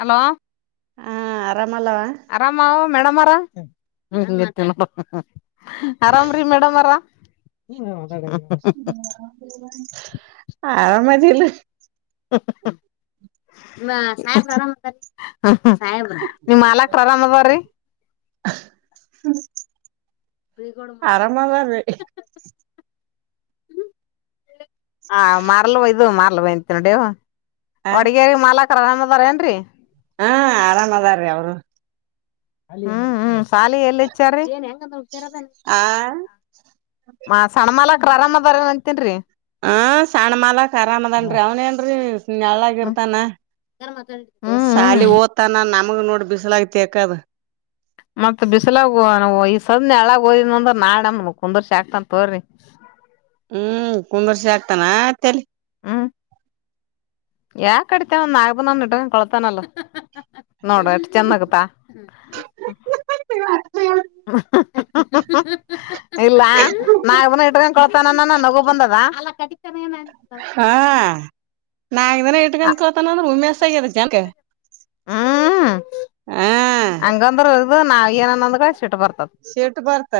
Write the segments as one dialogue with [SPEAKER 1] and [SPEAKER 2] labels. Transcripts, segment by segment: [SPEAKER 1] Hello.
[SPEAKER 2] ಹ ಆರಾಮಲ್ಲವಾ.
[SPEAKER 1] ಆರಾಮ ಅವ ಮೇಡಮ್ ಅರ. ಹ್ಮ [unintelligible] ಆರಾಮ್ರೀ ಮೇಡಮ್ ಅರ [unintelligible]
[SPEAKER 2] [unintelligible] ಆರಾಮ ಅದಿಲ್ಲ.
[SPEAKER 1] [unintelligible] ಆರಾಮ್ ಹ ಹ್ ನಿಮ್ ಮಾಲಾಕ್ರ ಆರಾಮ್ ಆದಾರಿ.
[SPEAKER 2] ಹ್ಮ
[SPEAKER 1] ಪ್ರಿಗೋಡ್ ಮಲ್ಲಿ [unintelligible] ಹ ಮಾರ್ಲ್ಯವ ಇದು ಮಾರ್ಲ್ವೆ ಅಂತೀನಿ ನೋಡೆಯವ
[SPEAKER 2] ಆ
[SPEAKER 1] ಒಡಗೇರಿ ಮಾಲಕ್ರ ಆರಾಮ್ ಅದರ ಏನ್ರಿ.
[SPEAKER 2] ಹಾ ಆರಾಮ್ ಅದಾರೀ ಅವ್ರು.
[SPEAKER 1] ಹ್ಮ್ ಹ್ಮ್ ಶಾಲಿ ಎಲ್ಲಿ ಹಚ್ಚಾರೀ [unintelligible]
[SPEAKER 2] ಆ
[SPEAKER 1] ಮಾ ಸಣ್ಣ ಮಾಲಕ್ರ ಆರಾಮ್ ಅದರೇನ್ ಅಂತಿನ್ರೀ.
[SPEAKER 2] ಹ ಸಣ್ಣ ಮಾಲಾಕ್ ಆರಾಮದನ್ರಿ ಅವ್ನೇಏನ್ರರಿ ನೆಳ್ಳಾಗ ಇರ್ತಾನ.
[SPEAKER 1] ಹ್ಮ ಹ್ಮ್
[SPEAKER 2] ಅಲ್ಲಿ ಓದ್ತಾನ ನಮಗ್ ನೋಡ ಬಿಸಲಾಗ ತೇಕದ.
[SPEAKER 1] ಮತ್ ಬಿಸಲಾಗ ಹೊ [unintelligible] ಈ ಸದ್ ನೆಳಗ್ ಓದಿನ ಅಂದ್ರ ನಾಳೆ ನಮ್ಮನ್ ಕುಂದೂರ್ಶ ಹಾಕ್ತಾನ್ ತೋರಿ.
[SPEAKER 2] ಹ್ಮ್ ಕುಂದರ್ಸೆ ಹಾಗ್ತಾನ ತೆಲಿ
[SPEAKER 1] ಹ್ಮ್. ಯಾಕ ಕಡಿತೇ ಒಂದ್ ನಾಗಪ್ಪಂದ ಒಂದ್ ಇಟ್ಟ ಕೊಳ್ತಾನಲ್ ನೋಡ ಎಷ್ಟ ಚೆಂದ ನಗತಾಳ.
[SPEAKER 2] [unintelligible]
[SPEAKER 1] [unintelligible] ಇಲ್ಲ ನಾಕ ದಿನ ಇಟ್ಟಕೊಂಡ ಇರ್ತನ ಅನನ ನಗು ಬಂದದ ಅಲ್ಲ ಕ
[SPEAKER 2] ಹಾ ನಾಕ್ ದಿನ ಇಟ್ಕೊಂಡ್ ಕಲತನ್ ಅಂದ್ರ ಉಮ್ಮೆಶ್ ಆಗ್ಯದ ಜಗ್ಗ.
[SPEAKER 1] ಹ್ಮ್
[SPEAKER 2] ಹಾ
[SPEAKER 1] ಹಂಗಂದ್ರ ಇದ ನಾವ ಏನನ್ನೊಂದ್ ಗ ಸಿಟ್ಟ ಬರ್ತದ.
[SPEAKER 2] ಸಿಟ್ಟ ಬರ್ತ.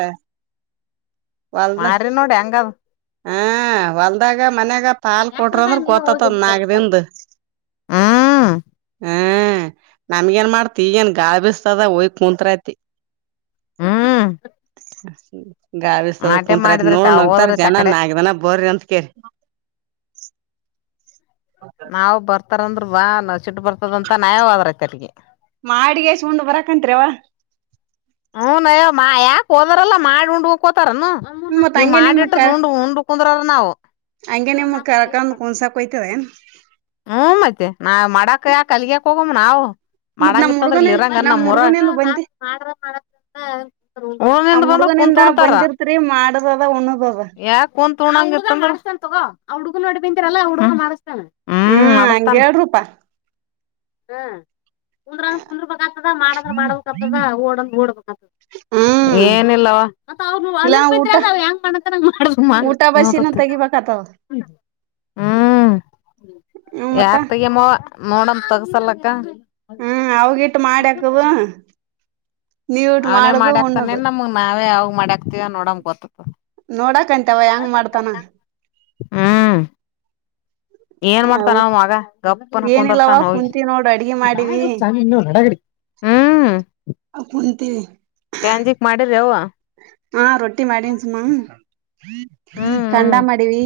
[SPEAKER 1] ಮಾರಿ ನೋಡ ಹೆಂಗದ.
[SPEAKER 2] ಹ ಹೊಲ್ದಾಗ ಮನ್ಯಾಗ ಪಾಲ್ ಕೊಟ್ರ ಅಂದ್ರ ಗೊತ್ತತದ ನಾಕದಿಂದ. [inaudible]
[SPEAKER 1] ಹ್ಮ್
[SPEAKER 2] ಹ್ಮ ನಮಗೆನ್ ಮಾಡ್ತಿ ಈಗೆನ್ ಗಾಳಿ ಬೀಸ್ತದ ಒಯ ಕುಂತ್ರತಿ.
[SPEAKER 1] ಹ್ಮ್
[SPEAKER 2] ಗಾಳಿ ಬಿಸ್ತದ
[SPEAKER 1] ಆಟೆ
[SPEAKER 2] ಕುಂತ್ರ ಆತ್
[SPEAKER 1] ಮಾಡಿದ್ರೈತೆ
[SPEAKER 2] ನೋಡ್
[SPEAKER 1] ಅವ
[SPEAKER 2] ನಗ್ತಾರ
[SPEAKER 1] ಹೋದ್ರೈತೆ ಆ
[SPEAKER 2] ಜನ
[SPEAKER 1] ಕಡೆ
[SPEAKER 2] ನಾಕ್ ದಿನ ಬರ್ರಿ ಅಂತ್ ಕೆ.
[SPEAKER 1] ನಾವ್ ಬರ್ತಾರಂದ್ರ ಬಾ ಅನ್ನ ಸಿಟ್ಟ ಬರ್ತದಂತ ನಾವೇ ಹೋದ್ರ ಆಯ್ತ್ ಅಲ್ಲಿಗಿ.
[SPEAKER 2] ಮಾಡಿಗೆಸಿ ಉಂಡ ಬರಕಂತ್ರಿರೆವ್ವ.
[SPEAKER 1] ಹ್ಮ್ ನಯ್ಯೋ ಮಾ ಯಾಕ ಹೋದಾರೆಲ್ಲಾ ಮಾಡಿ ಉಂಡುಕ್ ಹೋತಾರೆನಾ [unintelligible]
[SPEAKER 2] ಮತ್
[SPEAKER 1] ನೀವ್
[SPEAKER 2] ಹಂಗೆ ನಿಮ್
[SPEAKER 1] ಮಾಡ್
[SPEAKER 2] ಕ
[SPEAKER 1] ಇಟ್ಟಿದ ಉಂಡ್ ಉಂಡ ಕುಂದ್ರೋರ ನಾವ್.
[SPEAKER 2] ಹಂಗೆ ನಿಮ್ ಕರಕಂದ ಕುನ್ಸಾಕ್ ಓಯ್ತವೆನ್.
[SPEAKER 1] ಹ್ಮ ಮತ್ತೆ ನಾವ್ ಮಾಡಾಕ್ ಯಾಕ ಅಲಗ್ಯಕ್ ಹೋಗಮ್ ನಾವು.
[SPEAKER 2] ಮತ್ ನಮ್
[SPEAKER 1] ಮಾಡಂಗಿತ್ತ ಅಂದ್ರ
[SPEAKER 2] ಹುಡ್ಗನ
[SPEAKER 1] ಇಲ್ಲಿ ಇರಂಗನ್
[SPEAKER 2] ನಮ್
[SPEAKER 1] ನಮ್ಮ
[SPEAKER 2] ಹುಡ್ಗನಿಂದ ಬಂದಿ
[SPEAKER 1] [unintelligible] ಊಂದಿಂದ
[SPEAKER 2] ನಮ್
[SPEAKER 1] ಬಂದ್ರ ಕುಂತ
[SPEAKER 2] ಹುಡ್ಗನಿಂದ
[SPEAKER 1] ಬಿಡ್ತಾರ
[SPEAKER 2] ಬಂದಿರ್ತ್ರಿ ಮಾಡದದ ಉಣದದ
[SPEAKER 1] ಯಾಕ ಕುಂತ ಉನಂಗ ಇತ್ತ ಅಂದ್ರ [unintelligible]
[SPEAKER 2] ಹ್ಮ್
[SPEAKER 1] ಮಾಡಸ್ತಾನ
[SPEAKER 2] ಹಂಗೇಳ್ರಪಾ
[SPEAKER 1] ಹ್ಮ ಕುಂದ್ರ ಕುಂದ್ರಬೇಕಾಗ್ತದ ಮಾಡದ್ರ ಮಾಡಬೇಕ ಆಗ್ತದ ಓಡಂಗ ಓಡ್ಬೇಕಾಗತದ.
[SPEAKER 2] ಹ್ಮ್
[SPEAKER 1] ಏನಿಲ್ಲವಾ. ಮತ್ತ ಅವ್ರ
[SPEAKER 2] ಇಲ್ಲಾ
[SPEAKER 1] ಅನಿಲ್ ಬಿಟ್ರ
[SPEAKER 2] ಊಟ
[SPEAKER 1] ಅ ಹೆಂಗ [unintelligible]
[SPEAKER 2] ತ
[SPEAKER 1] ಹ್ಮ
[SPEAKER 2] ಹ್ಮ ಮತ್ತ
[SPEAKER 1] ಯಾಕ್ ತಗ ಮೋ ನೋಡನ್ ತಗಸಲ್ಲಕ್ಕ
[SPEAKER 2] ಹ್ಮ ಅವಗಿಟ್ಟ ಮಾಡ್ಯಕದ
[SPEAKER 1] ಅವನೇ ಮಾಡ್ಯಾಕ್ತಾನ
[SPEAKER 2] ಉಣ್ಣದು
[SPEAKER 1] ನಮ್ಗ ನಾವೇ ಯಾವಾಗ ಮಾಡ್ಯಾಕ್ತತಿವ ನೋಡಂಗ ಗೊತ್ತತ.
[SPEAKER 2] ನೋಡಕಂತವ ಹೆಂಗ್ ಮಾಡ್ತಾನ
[SPEAKER 1] ಹ್ಮ ಏನ್
[SPEAKER 2] ಹ
[SPEAKER 1] ಮಾಡ್ತಾನ ಅವ ಮಗ ಗಪ್ಪನ
[SPEAKER 2] ಏನಿಲ್ಲವ
[SPEAKER 1] ಕುಂದಾರ್ತನ ಹೋಗಿ
[SPEAKER 2] ಕುಂತೀವಿ ನೋಡ್ ಅಡ್ಗಿ ಮಾಡಿವಿ
[SPEAKER 1] [unintelligible] ಹ್ಮ
[SPEAKER 2] [unintelligible]
[SPEAKER 1] ಚಾಂಜಿಕ್ ಮಾಡಿರಿವ
[SPEAKER 2] ಹಾ ರೊಟ್ಟಿ ಮಾಡನ ಸುಮಾ
[SPEAKER 1] ಹ್ಮ್
[SPEAKER 2] ಖಂಡ
[SPEAKER 1] ಹ್ಮ್
[SPEAKER 2] ಮಾಡಿವಿ.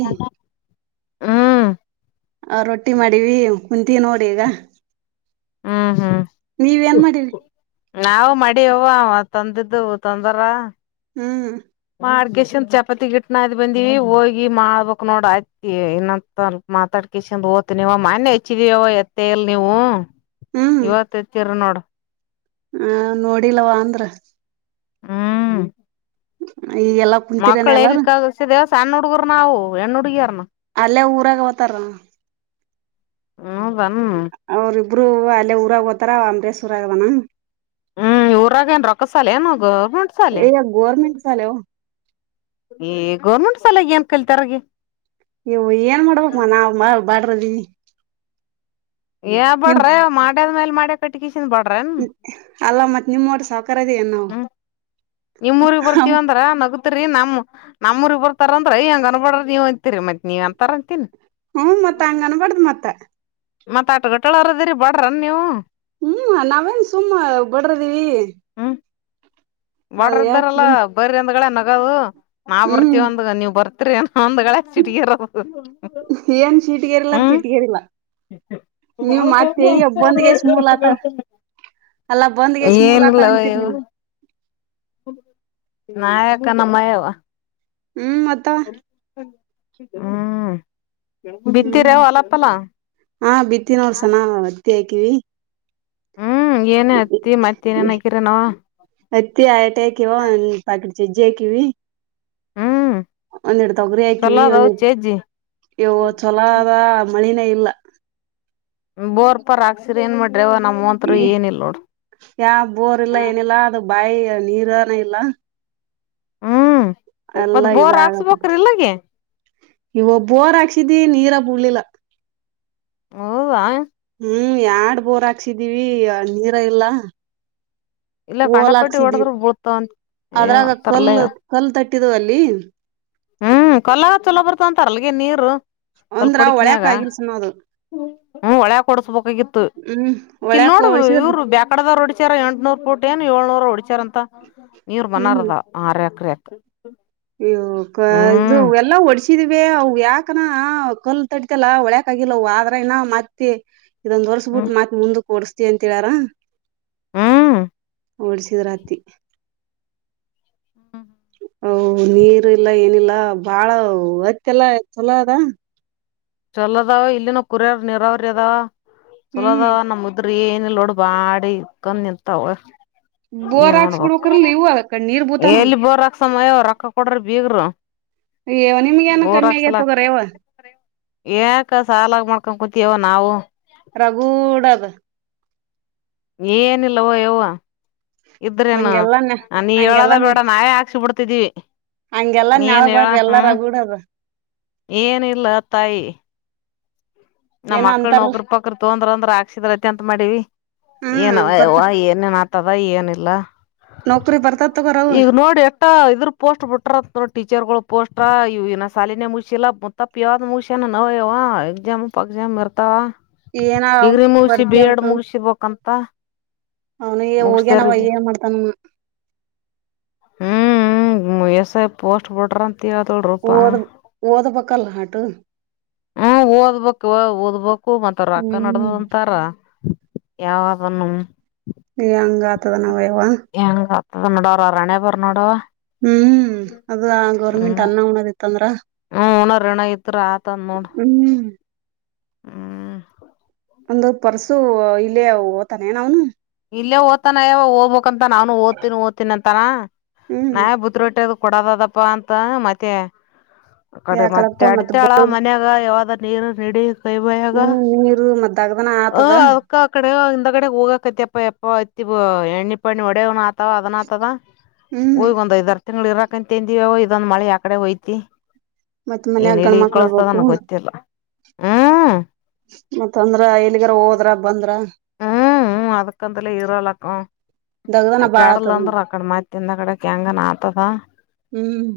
[SPEAKER 1] ಹ್ಮ್
[SPEAKER 2] ಆ ರೊಟ್ಟಿ ಮಾಡಿವಿ ಕುಂತೀ ನೋಡ ಈಗ.
[SPEAKER 1] ಹ್ಮ ಹಾ
[SPEAKER 2] ನೀವ್ ಏನ್ ಮಾಡಿರಿ
[SPEAKER 1] ನಾವು ಮಡಿ ಅವ ತಂದಿದ್ದು ತೊಂದರ
[SPEAKER 2] ಹ್ಮ
[SPEAKER 1] ಮಾಡಗೇಶನ್ ಚಪಾತಿಗ ಹಿಟ್ಟ ನಾದಿ ಬಂದಿವಿ ಹೋಗಿ ಮಾಡ್ಬಕ ನೋಡ ಆಯತಿ ಏನಂತ ಮಾತಾಡ ಕಸಿಂದ ಹೋತನವ ಮನ್ನೇ ಹಚ್ಚಿದೀವ ಎತ್ತ ಇಲ್ಲ ನೀವು.
[SPEAKER 2] ಹ್ಮ್
[SPEAKER 1] ಇವತ್ತ ಎತ್ತಿರ ನೋಡ.
[SPEAKER 2] ಆ ನೋಡಿಲ್ವ ಅಂದ್ರ.
[SPEAKER 1] ಹ್ಮ
[SPEAKER 2] ಈಗೆಲ್ಲ
[SPEAKER 1] ಮಕ್ಕಳ ಎಲ್ಲಿ ಕಲ್ಸಿದ ಸಣ್ಣ ಹುಡುಗರ್ನಾವು ಹೆಣ್ಣ ಹುಡಗಿಯಾರನ
[SPEAKER 2] ಅಲ್ಲೇ ಊರಾಗ ಹತಾರ
[SPEAKER 1] ಹೌದನ
[SPEAKER 2] ಅವ್ರಿಬ್ರು ಅಲ್ಲೇ ಊರಾಗ ಹೋತಾರ ಅಂಬ್ರೇಶ ಊರಾಗ ಆದಾನ.
[SPEAKER 1] ಹ್ಮ ಊರಾಗ ಏನ್ ರೊಕ್ಕಸಾಲ ಏನ ಗರ
[SPEAKER 2] ಎ ಗರ್ಮೆಟ್ ಸಾಲೆ
[SPEAKER 1] ಏ ಗೌರ್ಮೆಂಟ್ ಸಾಲಾಗಿ ಏನ್ ಕಲ್ತಾರಗೆ
[SPEAKER 2] ಇವ ಏನ್ ಮಾಡ್ಬೇಕ ಮನ ನಾವ್ ಬಾಡ್ರದಿ.
[SPEAKER 1] ಏ
[SPEAKER 2] ನಿಮ್
[SPEAKER 1] ಬಡ್ರ ಮಾಡ್ಯದ್ಮೇಲ ಮಾಡ್ಯ ಕಟ್ಟಿಕಸನ್ ಬಡ್ರ
[SPEAKER 2] ಅಲ್ಲ ಮತ್ ನಿಮ್ಮಟ ಸಾಹಕಾರ ಅದ ಏನ್ ನಾವು.
[SPEAKER 1] ನಿಮ್ಮ ಊರಿಗ್ ಬರ್ತಿವ ಅಂದ್ರ ನಗ ತ್ರಿ ನಮ್ಮ ನಮ್ಮಊರಿಬ್ಬರ್ತಾರ ಅಂದ್ರ ಅಯ್ಯ ಹಂಗ ಅನಬ್ಯಾಡ ನೀವ ಅಂತೀರಿ ಮತ್ತ ನೀವ್ ಅಂತಾರ ಅಂತೀನ
[SPEAKER 2] ಹ್ಮ ಮತ್ತ ಹಂಗ ಅನ್ಬಾರ್ದ ಮತ್ತ
[SPEAKER 1] ಮತ್ತತ ಆಟ ಗಟ್ಟಳರ ಅದ್ರರಿ ಬಡ್ರನ ನೀವು
[SPEAKER 2] ಹ್ಮ ನಾವೇನ್ ಸುಮ್ಮ ಬಡ್ರದೀವಿ.
[SPEAKER 1] ಹಾ ಬಡ್ರ ಇದ್ದಾರಲ್ಲಾ ಬರಿ ಒಂದ್ಗಳೇ ನಗದು ನಾ
[SPEAKER 2] ಹ್ಮ್
[SPEAKER 1] ಬರ್ತಿವ ಒಂದ ನೀವ್ ಬರ್ತಿರಿ ಏನ ಒಂದ್ಗಳೆ ಸಿಟಿಗೆರ [unintelligible]
[SPEAKER 2] ಏನ್
[SPEAKER 1] [inaudible]
[SPEAKER 2] ಶೀಟ್ಗೇರಿಲ್ಲ
[SPEAKER 1] ಹ್ಮ್
[SPEAKER 2] ಪಿಟ್ಗೇರಿಲ್ಲ
[SPEAKER 1] ಮಾ
[SPEAKER 2] ನೀವ್
[SPEAKER 1] ಉ
[SPEAKER 2] ಮತ್ತೆ ಬಂದ್ಗೆಸ್ ಮೂಲತ
[SPEAKER 1] [unintelligible]
[SPEAKER 2] ಅಲ್ಲಾ ಬಂದ್ಗೆಸ್ ಮೂಲತ ಅಂತೀರಿ
[SPEAKER 1] ಏನುಲ್ಲಇವ್
[SPEAKER 2] ನೀವು
[SPEAKER 1] ನಾಯಕ ನಮ್ಮಯವ್ವ
[SPEAKER 2] ಹ್ಮ್ ಮತ್ತ
[SPEAKER 1] ಹ್ಮ್
[SPEAKER 2] ಹ್ಮ್
[SPEAKER 1] ಬಿತ್ತಿರೆವು ಅಲ್ಲಪ್ಪಲ್ಲ
[SPEAKER 2] ಹಾ ಬಿದ್ದಿ ನೋಡ್ ಸನ್ನ ಹತ್ತಿ ಹಾಕಿವಿ
[SPEAKER 1] ಹ್ಮ್ ಏನ ಹತ್ತಿ ಮತ್ತ್ ಏನೇನ್ ಹಾಕಿರ ನಾವ್
[SPEAKER 2] ಅತ್ತಿ ಆಯಟ [unintelligible] ಹಕಿವ ಪಾಕಿಡಿ ಚಜ್ಜ ಹಾಕಿವಿ
[SPEAKER 1] ಹ್ಮ್
[SPEAKER 2] ಒಂದೆಡ್ ತೊಗರಿ
[SPEAKER 1] ಚಲೋ
[SPEAKER 2] ಹಾಕಿವಿ
[SPEAKER 1] ಅದವ್
[SPEAKER 2] ಒಂದೆಡ್
[SPEAKER 1] ಚೇಜ್ಜಿ
[SPEAKER 2] ಇವು ಚಛೊಲದ ಮಳಿನೇ ಇಲ್ಲ
[SPEAKER 1] ಬೋರ್ ಪರ್ ಹಾಕ್ಸಿರಿ ಏನ್ ಮಾಡ್ರವ ನಮ್ಮ್ಂತ್
[SPEAKER 2] ಈ
[SPEAKER 1] ಏನಿಲ್ಲ ನೋಡ್
[SPEAKER 2] ಯಾ ಬೋರ್ ಇಲ್ಲ ಏನಿಲ್ಲ ಅದು ಬಾಯಿ ನೀರನೆ ಇಲ್ಲ
[SPEAKER 1] ಹ್ಮ್ ಮತ್ತ
[SPEAKER 2] ಎಲ್ಲಾ ಇದ
[SPEAKER 1] ಬೋರ್
[SPEAKER 2] ಆಗಕತ್ತ
[SPEAKER 1] ಹಾಕ್ಸ್ಬೇಕ್ರಿ ಇಲ್ಲಗೆ
[SPEAKER 2] ಇವ ಒಬ್ಬೋರ್ ಹಾಕ್ಸಿದೀವಿ ನೀರ ಬುಡ್ಲಿಲ್ಲ
[SPEAKER 1] ಓವಾ
[SPEAKER 2] ಹ್ಮ್ ಯಡ್ ಬೋರ್ ಹಾಕ್ಸಿದೀವಿ ನೀರ ಇಲ್ಲ
[SPEAKER 1] ಇಲ್ಲ
[SPEAKER 2] ಹೋಲ
[SPEAKER 1] ಕಂಡಪಟ್ಟಿ
[SPEAKER 2] ಹಾಕ್ಸಿದೀ
[SPEAKER 1] ಹೊಡದ್ರ ಬೀಳ್ತಾವಂತ ಏ
[SPEAKER 2] ಅದ್ರಾಗ
[SPEAKER 1] ತರ್ಲೆಯ
[SPEAKER 2] ಕೊಲ್ಲತ್ ಒಂದು ತಟ್ಟಿದ್ವ ಅಲ್ಲಿ
[SPEAKER 1] ಹ್ಮ್ ಕೊಲ್ಲ ಚೊಲೋ ಬರ್ತ ಅಂತಾರ ಅಲ್ಗೆ ನೀರು
[SPEAKER 2] ಒಂದ್ರ ಒಳಯಕ್ ಇಳಿಸಿನೋದು
[SPEAKER 1] ಹ್ಮ ಒಳೆ ಕೊಡ್ಸ್ಬೇಕಾಗಿತ್ತು
[SPEAKER 2] ಹ್ಮ್
[SPEAKER 1] ಇಲ್ಲಿ
[SPEAKER 2] ಒಳ್ಯಾಕ
[SPEAKER 1] ನೋಡು
[SPEAKER 2] ಹೊಡ್ಸಿದ್ರ
[SPEAKER 1] ಇವರು ಬ್ಯಾೇಕಡದ ರೋಡ್ ಹಚಾರ ಎಂಟ್ನೂರ್ ಪುಟ ಏನ್ ಏಳ್ನೂರ ಹುಡ್ಕ್ಯಾ ರ್ ಅಂತ ನೀರ್ ಮನಾರದ ಆರ್ ಎಕರೆ ಇತ್
[SPEAKER 2] ಇವ್ ಕ ಇದು ಎಲ್ಲ ಓಡ್ಸ ಹಚ್ಚಿದ್ವಿ [unintelligible] ಅವು ಯಾಕನಾ ಕಲ್ ತಡತಲ್ಲ ಒಳ್ಯಕ ಆಗಿಲ್ಲ ಅವ ಆದ್ರ ನ ಮತ್ತೆ ಇದೊಂದ
[SPEAKER 1] ಹ್ಮ್
[SPEAKER 2] ಹೊರ್ಸ್ಬಿಟ್ಟು ಮಾತ್ ಮುಂದಕ್ ಓಡ್ಸ್ತಿ ಅಂತ ಹೇಳಾರ
[SPEAKER 1] ಹ್ಮ್
[SPEAKER 2] ಹೊಡ್ಸಿದ್ರೆ ಹತಿ ಹೊ ನೀರುಲ್ಲ ಏನಿಲ್ಲ ಬಾಳ ಹತ್ ಎಲ್ಲಾ ಚಲೋ ಅದ
[SPEAKER 1] ಚಲೋದ ಇಲ್ಲಿನ ಕುರ್ಯಾರ ನೀರಾವರಿ ಅದ ಚಲೋದ
[SPEAKER 2] ಹ್ಮ್
[SPEAKER 1] ನಮ್ ಮುದ್ ಅ್ರ ಏನಿಲ್ಲ ನೋಡ್ ಬಾಡಿ ಇಕೊಂಡ್ ನಿಂತಾವ
[SPEAKER 2] ಬೋರ್
[SPEAKER 1] ಏನ್ ನೋಡ್ಬೇಕ
[SPEAKER 2] ಹಾಕ್ಸ್ಬಿಡ್ಬೇಕ್ರಲ್ ಇವು ಅದಕ್ಕ ನೀರ್ ಬೂತಾನ.
[SPEAKER 1] ಎಲ್ಲಿ ಬೊರಕ್ಸಮೇ ರೊಕ್ಕ ಕೊಡ್ರ ಬೀಗರು
[SPEAKER 2] ಅಯ್ಯೋ ನಿಮ್ಗೆ ಏ ಕಮ್ಮಿ ಐತದ್ರೆ ಯವ್ವ್
[SPEAKER 1] ಯಾಕ ಸಾಲ ಮಾಡ್ಕೊಂಡ್ ಕುಂತೀವಿ ನಾವು
[SPEAKER 2] ರಘುಡಗ್
[SPEAKER 1] ಏನಿಲ್ಲವೋ ಯವ್ವ ಇದ್ರೇನು
[SPEAKER 2] ಹಂಗೆಲ್ಲಾ ನ
[SPEAKER 1] ನೀ ಹೇಳದ
[SPEAKER 2] ಹಂಗೆಲ್ಲಾ
[SPEAKER 1] ಬೇಡ ನಾವೇ ಹಾಕ್ಸಿ ಬಿಡ್ತಿದ್ದೀವಿ
[SPEAKER 2] ಹಂಗೆಲ್ಲಾ ನೆಗ್ಬಡ್ರಿ ಎಲ್ಲಾ ರಗೂಡಗು
[SPEAKER 1] ಏನಿಲ್ಲ ತಾಯಿ ನಮ್ಮ್
[SPEAKER 2] ಏನೋ
[SPEAKER 1] ಮಕ್ಳ
[SPEAKER 2] ಅಂತಾರಲ್ಲ
[SPEAKER 1] ನೋಕ್ರ ಪಕ್ರ ತೊಂದ್ರ ಅಂದ್ರ ಆಾಸಿದ್ರತಿ ಅಂತ ಮಾಡಿವಿ ಏನವ
[SPEAKER 2] ಹ್ಮ್ ಬರ್ತ
[SPEAKER 1] ಯವ್ವ ಇನ್ನನ್ [unintelligible] ಆತದ ಏನಿಲ್ಲ
[SPEAKER 2] ನೌಕ್ರಿ ಬರ್ತದ್ ತಗೋರಿ ಅವು
[SPEAKER 1] ಈಗ ನೋಡಿ ಇದ್ರ ಪೋಸ್ಟ್ ಬಿಟ್ರಂತ ಟೀಚರ್ ಗಳು ಪೋಸ್ಟ್ ಇ ಸಾಲಿನ ಮುಗ್ಸಿಲ್ಲ ತಪ್ಪು ಯಾವ್ದ್ ಮುಗಷ್ಯಾನ ನೋಯವ್ವ ಎಕ್ಸಾಮ್ ಪಕ್ಸಾಮ್ ಇರ್ತಾವ
[SPEAKER 2] ಏನ ಅವ್ನು
[SPEAKER 1] ಡಿಗ್ರಿ ಮುಗಸಿ
[SPEAKER 2] ಬರ್ತಿ
[SPEAKER 1] ಬಿ ಎಡ್ ಮುಗಸ ಬಕ್ಂತ
[SPEAKER 2] ಅವನು ಹೋಗ್ಯನಾವ್ಯ್ಯಏ ಮಾಡ್ತಾನ
[SPEAKER 1] ಹ್ಮ್ ಹ್ಮ್ ಎಸ್ ಐ ಪೋಸ್ಟ್ ಬುಟ್ಟಾರಂತ ಹೇಳ್ತಾರಪ್ಪ
[SPEAKER 2] ಓದ ಬೇಕಲ್ಲ ಹಾಟು
[SPEAKER 1] ಹ್ಮ ಓದ್ಬೇಕವ ಓದ್ಬೇಕು ಮತ್ತ ರೊಕ್ಕ
[SPEAKER 2] ಹ್ಮ್
[SPEAKER 1] ನಡ್ದದಂತಾರ. ಯಾವಾಗ [unintelligible]
[SPEAKER 2] ಯಂಗ್ ಆತದ ನಾವ್ ಯವ್ವ.
[SPEAKER 1] ಹೆಂಗ್ ಆತದ ನೋಡವ್ರ ಅವ್ರ್ ಹಣೆಬರ ನೋಡವ.
[SPEAKER 2] ಹ್ಮ್ ಅದ
[SPEAKER 1] ಹ್ಮ್
[SPEAKER 2] ಗೌರ್ಮೆಂಟ್ ಅನ್ನ ಉಣೋದಿತ್ತಂದ್ರ
[SPEAKER 1] ಹ್ಮ್ ಉಣೊ ಋಣ ಇದ್ರೆ ಆತದ ನೋಡ್.
[SPEAKER 2] ಹ್ಮ್
[SPEAKER 1] ಹ್ಮ್
[SPEAKER 2] ಒಂದ ಪರ್ಸು ಇಲ್ಲೇ ಅವು ಹೊತಾನೆನೂ ಅವನು.
[SPEAKER 1] ಇಲ್ಲೇ ಓದ್ತಾನ ಯವ ಹೊಬಂಕ್ ಅಂತ ನಾನನು ಓದ್ತಿನಿ ಓದ್ತೀನಿ ಅಂತಾನ
[SPEAKER 2] ಹ್ಮ್
[SPEAKER 1] ನಾವೇ ಬುದ ಹೊಟ್ಟದ ಕೊಡದದಪ್ಪ ಅಂತ ಮತ್ತೆ ಕಡೆ ಮತ್ತೆ
[SPEAKER 2] ಯಾಕಲಕ್ಕ ಮತ್
[SPEAKER 1] ಅಡ್ತಾಳ ಮನ್ಯಾಗ ಯಾವದ ನೀರು ರೆಡಿ ಕೈಬಾಗ
[SPEAKER 2] ಹ್ಮ್ ನೀರು ಮತ್ ದಗ್ದನ
[SPEAKER 1] ಹ..
[SPEAKER 2] ಆತದ.
[SPEAKER 1] ಅಕ್ಕಾ ಆ ಕಡೆ ಹಿಂದ ಕಡೆ ಹೋಗಕತಿಪ್ಪ ಎಪ್ಪ ಐತಿ ಎಣ್ಣೆ ಪಣ್ಣ ಒಡೆ [unintelligible] ಆ ಅದನ ಆತದ
[SPEAKER 2] ಹ್ಮ್
[SPEAKER 1] ಒಯ್ಗ ಒಂದ್ ಐದ್ರ ತಿಂಗಳು ಇರಾಕಂತಂದಿವಿ ಇದೊಂದ್ ಮಳೆ ಯವ್ಕಡೆ ಹೋಯ್ತಿ...
[SPEAKER 2] ಮತ್
[SPEAKER 1] ಏನ್
[SPEAKER 2] ಮನ್ಯಾಗ ಗಂಡ
[SPEAKER 1] ಎಲ್ಲಿ
[SPEAKER 2] ಮಕ್ಳ ಇರ್ಬೇಕು
[SPEAKER 1] ಕಳಸ್ತದನ್ ಗೊತ್ತಿಲ್ಲ ಹ್ಮ್
[SPEAKER 2] ಮತ್ತ್ ಅಂದ್ರ ಎಲ್ಗಾರ ಹೋದ್ರ ಬಂದ್ರ?
[SPEAKER 1] ಹ್ಮ್ ಹು ಅದಕ್ಕಂತಲ ಇರೋಲಕ್ಕ
[SPEAKER 2] ದಗದನ ಬಾಳ
[SPEAKER 1] ಕೆಡಲ್
[SPEAKER 2] ಆತದ
[SPEAKER 1] ಅಂದ್ರ
[SPEAKER 2] ಮತ್
[SPEAKER 1] ಅಕಡೆ ತಿಂದ ಕಡೆಕೆ ಹೆಂಗಾನ ಆಯ್ತದ
[SPEAKER 2] ಹ್ಮ್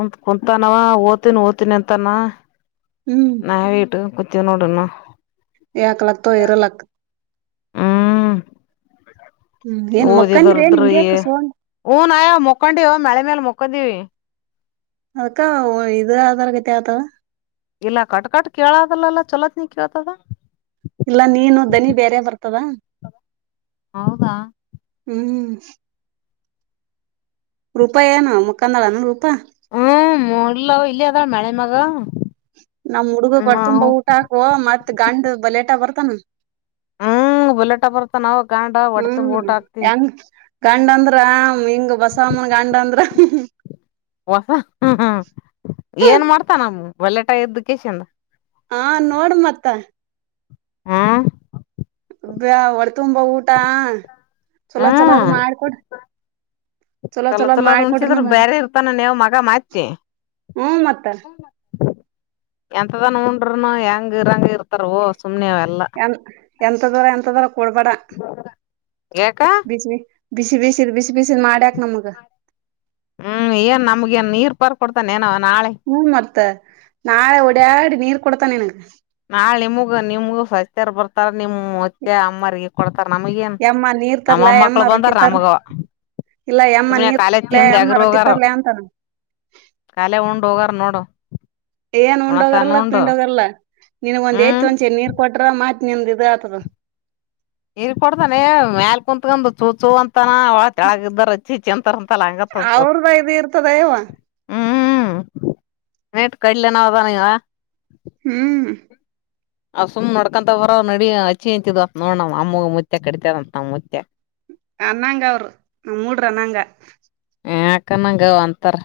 [SPEAKER 1] ಉಡ್ಡ್ ಕುಂತಾನವ ಹೋತೀನಿ ಹೋತೀನಿ ಅಂತಾನ.
[SPEAKER 2] ಹ್ಮ್
[SPEAKER 1] ನಾವ್ ಇಟ್ಟನ್ ಕುತ್ತೀವಿ [unintelligible]
[SPEAKER 2] ಯಾಕ್ ಲಕ್ತೋ ಎರಲ್ ಲಕ್ಕ
[SPEAKER 1] ಹ್ಮ್
[SPEAKER 2] ಹ್ಮ್ ಏನ್ ಮಕ್ಕಂದ್ರ ಏನ್
[SPEAKER 1] ಓದರ್ದ್ರೀ ಎ
[SPEAKER 2] ಹಿಂಗ್ಯಾಕ ಸೋಂಡ್
[SPEAKER 1] ಹೂನ್ಯ ಮಕೊಂಡಿವ ಮಳಿ ಮೇಲ್ ಮಕ್ಕೊಂಡಿವಿ.
[SPEAKER 2] ಅದಕ್ಕ ಹೊ ಇದು ಅದಾರಗತಿ ಆತವಾ.
[SPEAKER 1] ಇಲ್ಲ ಕಟ್ ಕಟ್ ಕೇಳದಲ್ಲಲ್ಲಾ ಚೊಲೋತ್ಗ್ ಕೇಳ್ತದ.
[SPEAKER 2] ಇಲ್ಲ ನೀನು ದನಿ ಬೇರೆ ಬರ್ತದ
[SPEAKER 1] ಹೌದಾ
[SPEAKER 2] ಹ್ಮ್. ರೂಪಾಯ ಏನು ಮುಖಾಂದಾಳೇನು ರೂಪಾ?
[SPEAKER 1] ಹ್ಮ [unintelligible] [unintelligible] ಇಲ್ಲಿ ಆದಳಾ ಮಾಳೆ ಮಗ.
[SPEAKER 2] ನಮ್ ಹುಡ್ಗಗ ಹೊಟ್ತುಂಬಾ
[SPEAKER 1] ನಾವು
[SPEAKER 2] ಊಟ ಹಾಕು ಮತ್ ಗಂಡ್ ಲೇಟಾಗಿ ಬರ್ತಾನ.
[SPEAKER 1] ಹ್ಮ್ ಬುಲೆಟ ಬರ್ತಾನ ನಾವ್ ಗಾಂಡ
[SPEAKER 2] ಹ್ಮ್
[SPEAKER 1] ಹೊಡಿತುಂಬ ಊಟ ಹಾಕ್ತಿವಿ
[SPEAKER 2] ಹೆಂಗ್ ಗಂಡ ಅಂದ್ರ ಹಿಂಗ ಬಸವಮ್ಮನ ಗಂಡ ಅಂದ್ರ
[SPEAKER 1] ಹೊಸ ಹ್ಮ ಏನ್ ಮಾಡ್ತಾನ ಅವ್ನು ಒಳ್ಳೆಟ ಎಜುಕೇಶನ್?
[SPEAKER 2] ಹಾ ನೋಡು ಮತ್ತ.
[SPEAKER 1] ಹ್ಮ್
[SPEAKER 2] ಬ್ಯಾ ಹೊಟ್ತುಂಬಾ ಊಟ ಚಲೋ ಚಲೋ ಅದ್ ಮಾಡಬುಟ್
[SPEAKER 1] ಚಲೋ ಚಲೋದ್ ಉನಸಿದ್ರೆ ಬ್ಯಾರೆ ಇರ್ತಾನೇನೋ ಮಗ [unintelligible]
[SPEAKER 2] ಹ್ಮ ಮತ್ತ.
[SPEAKER 1] ಎಂತದಾನ ಉಣ್ಣದ್ರುನು ಹೆಂಗ ಇರಂಗ ಇರು ತಾರೋ ಸುಮ್ನೆ ಅವೆಲ್ಲ.
[SPEAKER 2] ಎಂ ಎಂತದರ ಎಂತದರ ಕೊಡ್ಬ್ಯಾಡ
[SPEAKER 1] ಯಾಕ?
[SPEAKER 2] ಬಿಸಿ ಬಿಸಿ ಬಿಸಿದ ಬಿಸಿ ಬಿಸಿದ್ ಮಾಡ್ಯಾಕ್ ನಮ್ಗ್.
[SPEAKER 1] ಹ್ಮ್ ಏನ್ ನಮ್ಗೆನ್ ನೀರ್ ಪರ್ ಕೊಡ್ತಾನೇನವ ನಾಳೆ
[SPEAKER 2] ಹ್ಮ ಮತ್ತ ನಾಳೆ ಒಡ್ಯಾಡಿ ನೀರ್ ಕೊಡ್ತನೇನಾ?
[SPEAKER 1] ನಾಳೆ ನಿಮಗ ನಿಮಗು [unintelligible] ಬರ್ತಾರ ನಿಮ್ ಹೊತ್ತೆ ಅಮ್ವ್ರಗೆ. ಕೊಡ್ತಾರ ನಮಗ ಏನ್
[SPEAKER 2] ಯಮ್ಮ ನೀರ್ ತರ್ಲಾ
[SPEAKER 1] ನಮ್ಮಮ್ಮಕ್ಳು
[SPEAKER 2] ಯಮ್ಮ
[SPEAKER 1] ಬಂದಾರ
[SPEAKER 2] ರೊಟ್ಟಿ ತರ್ಲ
[SPEAKER 1] ನಮಗ ಗವ್ವ
[SPEAKER 2] ಇಲ್ಲ ಯಮ್ಮ
[SPEAKER 1] ಸುಮನೆ
[SPEAKER 2] ನೀರ್
[SPEAKER 1] ಕಾಲೇಜ
[SPEAKER 2] ತರ್ಲ್ಯಾ
[SPEAKER 1] ಕಿಂದ
[SPEAKER 2] ಯಮ್ಮ ರೊಟ್ಟಿ
[SPEAKER 1] ಹೋಗೋವರು
[SPEAKER 2] ತರ್ಲ್ಯಾ ಅಂತಾನ
[SPEAKER 1] ಕಾಲೆ ಉಂಡು ಹೋಗಾರ ನೋಡು
[SPEAKER 2] ಏನ್
[SPEAKER 1] ಉಣತಾನ
[SPEAKER 2] ಉಂಡೋಗರಲ್ಲ
[SPEAKER 1] ಉಂಡು
[SPEAKER 2] ಪಿಂಡೋಗರ್ಲ್ಲಾ ನಿನ್ಗ್ ಒಂದ್ ಯತ್
[SPEAKER 1] ಹ್ಮ್
[SPEAKER 2] ಒಂದಚೆ ನೀರ್ ಕೊಟ್ರ ಮತ್ ನಿಂದಿ ನಿಂದಾ ಇದ ಆತಾದ
[SPEAKER 1] ಇ ಕೊಡ್ತಾನೆ ಮೇಲ್ ಕುಂತ್ಕಂದ್ ಚೂಚೂ ಅಂತಾನ ಒಳಗ ಕೆಲಾಗ ಇದುರ್ ಚಿ ಚಂತರ ಅಂತಲ್ಲ ಹಂಗತ್ತದ
[SPEAKER 2] ಅವ್ರದ ಇದ ಇರ್ತದ ಯವ್ವ
[SPEAKER 1] ಹ್ಮ್ ನೇಟ್ ಕಡ್ಲೆ ಏನ ಅದನ್ನವ್ವ
[SPEAKER 2] ಹ್ಮ್
[SPEAKER 1] ಅ ಸುಮ್ ನಡ್ಕಂತ ಬರ ನಡಿ ಅಚ್ಚಿಂಂತಿದ್ ನೋದ ನಮ್ಮ ಅಮ್ಮ ಮುತ್ತೇ ಕರಿತನಂತ ಅಂತ ನಮ್ಮ್ ಮುತ್ಯಾ
[SPEAKER 2] ಅನ್ನಂಗ ಅವರು ನಮ್ಮ ಮೂಡ್ರ ಅನ್ನಂಗ
[SPEAKER 1] ಯಕ ನಂಗ ಅವು ಅಂತಾರ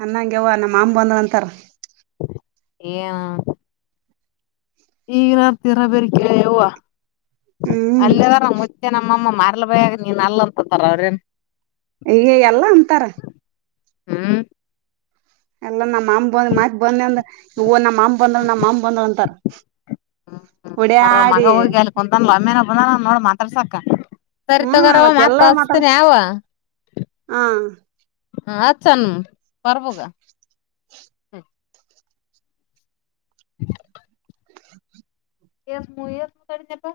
[SPEAKER 2] ನನಂಗ ಯವ್ವ ನಮ್ಮ ಮಾಮ್ಮ ಬಂದನ ಅಂತಾರ
[SPEAKER 1] ಯಾ ಈಗನ ತಿರಬೇರ್ಕ ಯಾವ್ವ
[SPEAKER 2] ಹ್ಮ್
[SPEAKER 1] ಅಲೇರ ನಾಮ್ ಮುತ್ಯಾ ಮತ್ತೆ ನಮ್ಮಮ್ಮ ಮ ಬಗ ನೀನ್ ಅಲ್ಲ ಅಂತಅತಾರ ಅವ್ರೇನ್
[SPEAKER 2] ಈಗ ಎಲ್ಲಾ ಅಂತಾರ
[SPEAKER 1] ಹ್ಮ್
[SPEAKER 2] ಎಲ್ಲಾ ನಮ್ಮ್ ಬಂದ್ ಮಾಕ್ ಬಂದ ಅಂದ ಇ ನಮ್ಮ್ ಮಾಮ್ಮ ಬಂದವ ನಮ್ಮ್ ಅಮ್ಮ ಬಂದವ ಅಂತಾರ [inaudible]
[SPEAKER 1] ಸರ ಮಗ ಹೋಗಿ ಅಲ್ಲಿ ಕುಂತಂದ ಒಮ್ಮೇನಬನ ನೋಡ್ ಮಾತಾಡ ಸಾಕ
[SPEAKER 2] ಹ್ಮ್
[SPEAKER 1] ಸರಿತಿಗೊರವ್ವ
[SPEAKER 2] ಮತ್ತೆಲ್ಲಾರ ಮಾತಾಡ್
[SPEAKER 1] ಮತ್ತತಪ್ಸತಿನರಿ ಯೌವ
[SPEAKER 2] ಹಾ
[SPEAKER 1] ಹ ಹಚ್ಚ ಅನ ಪರ್ಭುಗ [inaudible] ಎಸ್ ಮೂವೀ ನಡದಿನಕ್ಕ